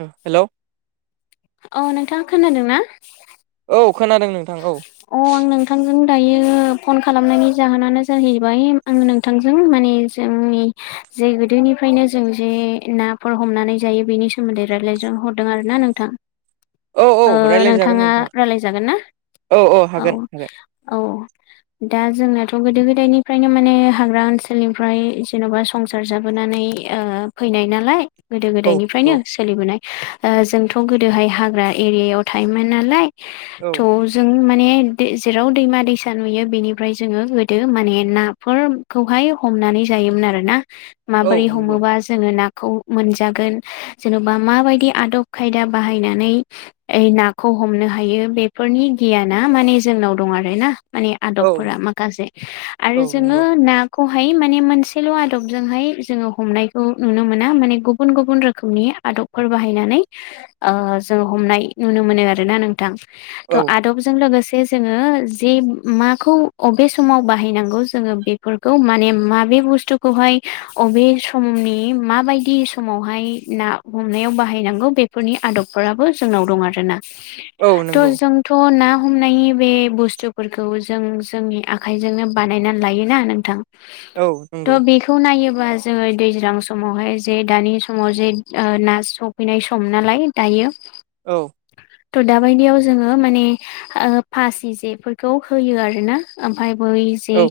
Hello औ नोंथां खोनादों ना औ खोनादों नोंथां औ अ आं नोंथांजों दायो फन खालामनायनि जाहोनानो जाहैबाय आं नों थांजों माने जोंनि जे गोदोनिफ्रायनो जों जे नाफोर हमनानै जायो बेनि सोमोन्दै रायज्लायज हरदों आर ना नों थां औ ओ औ रायलायजागोन नोंथाङा नोंथां रायलायजागोन ना औ औ दा जोंनाथ' गोदो गोदायनिफ्रायनो माने हाग्रा ओनसोलनिफ्राय जेन'बा संसार जाबोनानै ओ फैनाय नालाय गोदो औ गोदायनिफ्रायनो सोलिबोनाय ओ जोंथ' गोदोहाय हाग्रा एरियायाव थायोमोन नालाय थ' औ जों माने जेराव दैमा दैसा नुयो बेनिफ्राय जोङो गोदो माने नाफोर खौहाय हमनानै जायोमोन आरो ना माबोरै नंगौ हमोबा जोङो नाखौ मोनजागोन जेन'बा माबायदि आदब खायदा बाहायनानै नाखौ हमनो हायो बेफोरनि गियाना माने जोंनाव दं आर ना माने औ आदबफोरा माखासे औ आरो जोङो नंगौ ना खौहाय माने मोनसेल' आदबजोंहाय जोङो हमनायखौ नुनो मोना माने गुबुन गुबुन रोखोमनि आदब फोर बाहायनानै ओ जों हमनाय नुनो मोनो आरोना नोंथां। थ' औ। आदबजों लोगोसे जोङो जे माखौ अबे समाव बाहायनांगौ जोङो बेफ फोरखौ माने माबे बुस्थुखौहाय अबे समनि माबायदि समावहाय ना हमनायाव बाहायनांगौ बेफोरनि आदबफोराबो जोंनाव दं आरोना औ नंगौ थह जों थ' ना हमनायनि बे बुस्थुफोरखौ जों जोंनि आखाइजोंनो बानायनानै लायोना नोंथां। औ औ नंगौ औ नंगौ तह बे खौ नायोबा जोङो दैज्रां समावहाय जे दानि समाव जे ओ ना स फैनाय सम नालाय दायो। औ। थ' दाबायदियाव जोङो माने ओ फासि जेफोरखौ होयो आरोना। ओमफ्राय बै जे औ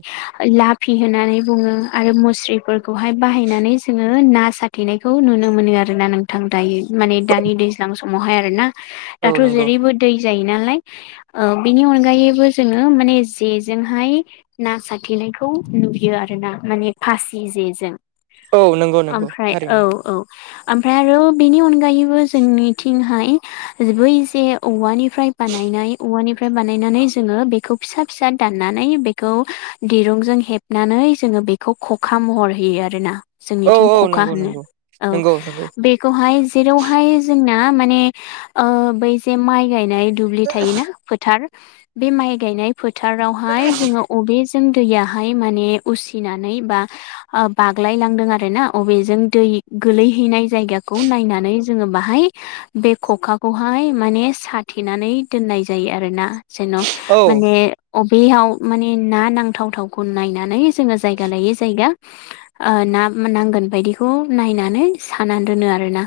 लाभ फि होनानै बुङो आरो मुस्रिफोरखौहाय बाहायनानै जोङो ना साथेनायखौ नुनो मोनो आरोना नों थां दायो माने दानि दैज्लां समावहाय आर ना औ दाथ' नंगौ जेरैबो दै जायो नालाय। ओ बिनि अनगायैबो जोङो माने जेजोंहाय ना सारथेनायखौ नुयो आरो ना माने फासि जेजों। औ नंगौ नंगौ ओमफ्राय थारैनो औ औ। ओमफ्राय आरो बेनि अनगायैबो जोंनिथिंहाय बै जे औवानि फ्राय बानायनाय हौवानिफ्राय बानायनानै जोङो बेखौ फिसा फिसा दाननानै बेखौ खौ दिरुंजों हेबनानै जोङो बेखौ खखा महर होयो आरोना। औ जोंनिथिं औ खखा नंगौ होनो नंगौ औ नंगौ नंगौ बे खौहाय जेरावहाय जोंना माने ओ बै जे माइ गायनाय दुब्लि थायोना फोथार बे माइ गायनाय फोथारावहाय जोङो अबे जों दैयाहाय माने उसिनानै बा ओ बाग्लाय लांदों आरोना अबेजों दै गोलैहैनाय जायगाखौ नायनानै जोङो बाहाय बे खखाखौहाय माने सा थेनानै दोननाय जायो आरोना जेन' औ माने अबेयाव माने ना नांथावथावखौ नायनानै जोङो जायगा लायै जायगा ओ ना नांगोन बायदिखौ नायनानै साना दोनो आरोना।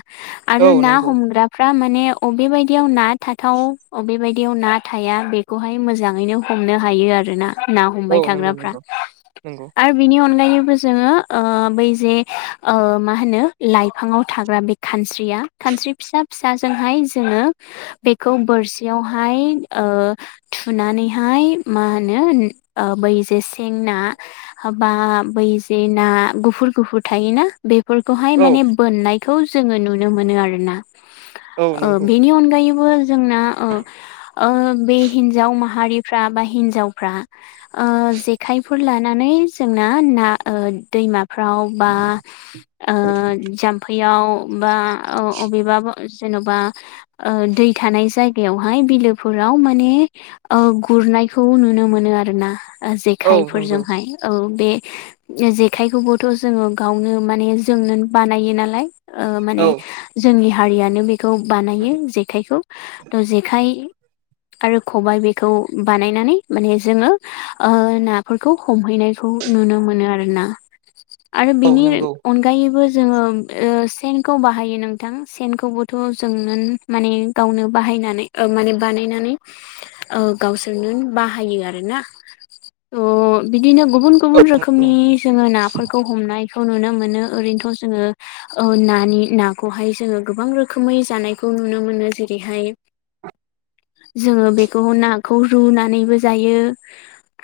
औ आरो ना नंगौ हमग्राफ्रा माने अबे बायदियाव ना थाथाव अबेबायद याव ना थाया बेखौहाय मोजाङैनो हमनो हायो आरोना। ना हमबाय औ नंगौ थाग्राफ्रा नंगौ नंगौ आरो बिनि अनगायैबो जोङो ओ बै जे ओ मा होनो लाइफाङाव थाग्रा बे खानस्रिया खानस्रि फिसा फिसाजोंहाय जोङो बेखौ बोरसियावहाय ओ थुनानैहाय मा होनो बै जे सें ना हा बा बै जे ना गुफुर गुफुर थायोना। बेफोरखौहाय औ माने बोननायखौ जोङो नुनो मोनो आरोना। औ ओ नंगौ बेनि अनगायै बो जोंना ओ ओ बे हिन्जाव माहारिफ्रा बा हिन्जावफ्रा ओ जेखायफोर लानानै जोंना ना ओ दैमा फ्राव बा ओ जाम्फैयाव बा अ अबेबा ब जेनबा ओ दै थानाय जायो। जायगायावहाय बिलोफोराव माने ओ गुरनायखौ नुनो मोनो आरोना। औ नंगौ जेखायफोरजोंहाय। औ बे जेखाइखौबोथ' जोङो गावनो माने जोंनो बानायो नालाय। ओ माने औ जोंनि हारियानो बेखौ बानायो जेखाइखौ थ' जेखाइ आरो खबाय बेखौ बानायनानै माने जोङो ओ ना फोरखौ हमहैनायखौ नुनो मोनो आरोना आरो औ बिनि नंगौ अनगा अनगायैबो जोङो ओ सेनखौ बाहायो नोंथां सेनखौबोथ' जोंनो माने गावनो बाहायनानै माने बानायनानै ओ गावसोरनो बाहायो आरोना अ बिदिनो गुबुन गुबुन औ रोखोमनि जोङो नाफोरखौ हमनाय खौ नुनो मोनो ओरैनोथ' जोङो ओ नानि नाखौहाय जोङो गोबां रोखोमै जानायखौ खौ नुनो मोनो जेरैहाय जोङो बेखौ नाखौ रुनानैबो जायो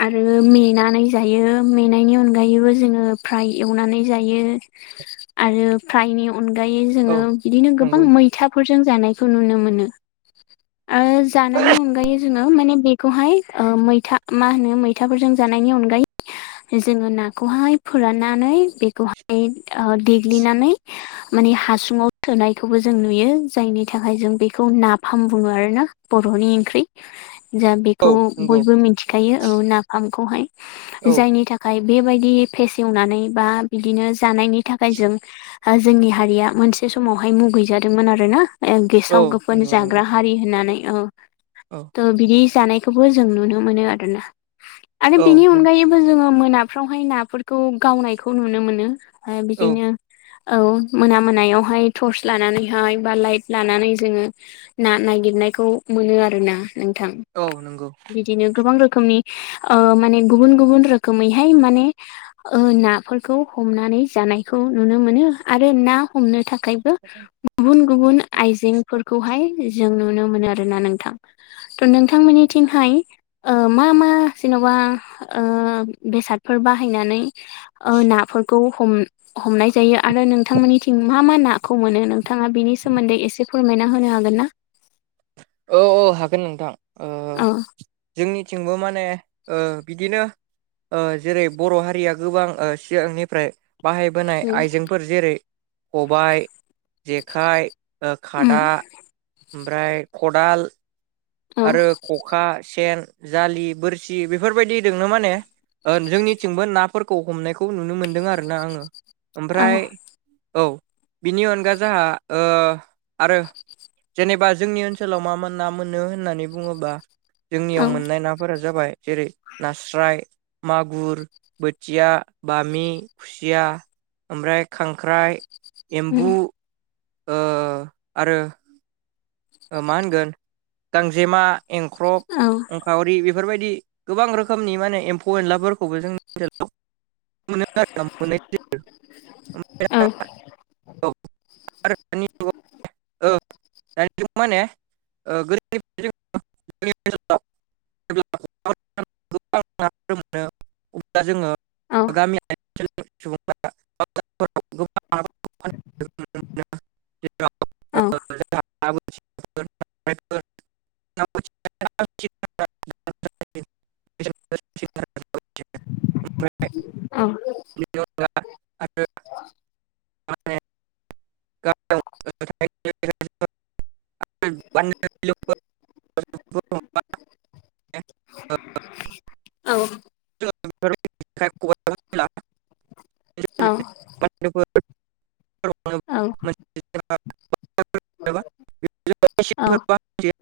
आरो मेनानै जायो मेनायनि अनगायैबो जोङो फ्राय एवनानै जायो। आरो फ्रायनि अनगायै जोङो बिदिनो गोबां नंगौ मैथाफोरजों जानायखौ नुनो मोनो। आरो जानायनि अनगायै जोङो माने बेखौहाय ओ मैथा मा होनो मैथाफोरजों जानायनि अनगायै जोङो नाखौहाय फोराननानै बेखौहाय ओ देग्लिनानै माने हासुंआव सोनायखौबो जों नुयो। जायनि थाखाय जों बेखौ नाफाम बुङो आरो ना बर'नि ओंख्रि जा बेखौ औ नंगौ बयबो मिथिखायो औ नाफामखौहाय औ जायनि था खाय बेबायदि फेसे एवनानै बा बिदिनो जानायनि थाखाय जों जोंनि हारिया मोनसे समावहाय मुगैजादोंमोन आरो ना। औ गेसाव गोफोन नंगौ जाग्रा नंगौ हारि होननानै औ औ त' बिदि बि जानायखौबो जों नुनो मोनो आरोना आरो बिनि औ अनगायै जोङो मोनाफ्रावहाय नाफोरखौ गावनायखौ नुनो मोनो ओ बिदिनो औ मोना मोनायावहाय टर्स लानानैहाय बा लाइट लानानै जोङो ना नागिरनायखौ मोनो आरो ना नोंथां। औ नंगौ बिदिनो गोबां रोखोमनि ओ माने गुबुन गुबुन रोखोमैहाय माने ओ नाफोरखौ हमनानै जानायखौ नुनो मोनो आरो ना हमनो थाखाय गुबुन गुबुन आइजेंफोरखौहाय जों नुनो मोनो आरोना नोंथां। त' नोंथांमोननिथिंहाय ओ मा मा जेन'बा ओ बेसादफोर बाहायनानै ओ नाफोरखौ हम हमनाय जायो आरो नोंथांमोननिथिं मा मा नाखौ मोनो नोंथाङा बिनि सोमोन्दै एसे फोरमायना होनो हागोन ना? औ औ हागोन नोंथां ओ औ जोंनिथिंबो माने ओ बिदिनो ओ जेरै बर' हारिया गोबां ओ सिगांनिफ्राय बाहाय बोनाय उम आइजेंफोर जेरै खबाइ जेखाइ ओ खादा ओमफ्राय खदाल औ आरो खखा, सेन, जालि, बोरसि बेफोरबायदि दोंनो माने ओ जोंनिथिंबो नाफोरखौ हमनायखौ नुनो मोनदों आरो ना आङो औ ओमफ्राय औ बिनि अनगा जाहा ओ आरो जेनेबा जोंनि ओनस नसोलाव मा ना मोनो होननानै बुङोबा औ जोंनियाव मोननाय ना फोरा जाबाय जेरै नास्राय मागुर बोथिया बामि खुसिया ओमफ्राय खांख्राइ एम्बु उम ओ आरो मा होनगोन गांजेमा, एंख्रब, औ अंखावरि बे बेफोरबायदि गोबां रोखोमनि माने एम्फौ एनलाफोरखौबो जोंनि ओनसोलाव औ [unintelligible] [unintelligible] माने [unintelligible] गोबां नाफोर मोनो अब्ला जोङो [unintelligible] औ गामि [unintelligible] [unintelligible] औ [unintelligible] [unintelligible] ना औ [unintelligible] [unintelligible] [unintelligible] [unintelligible] [unintelligible] [unintelligible] औ [unintelligible] औ औ [unintelligible]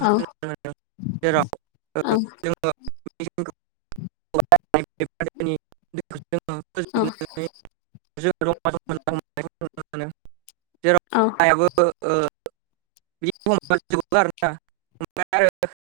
औ औ [unintelligible] मिसिनखौ औ [unintelligible] [unintelligible] औ [inaudible] [inaudible]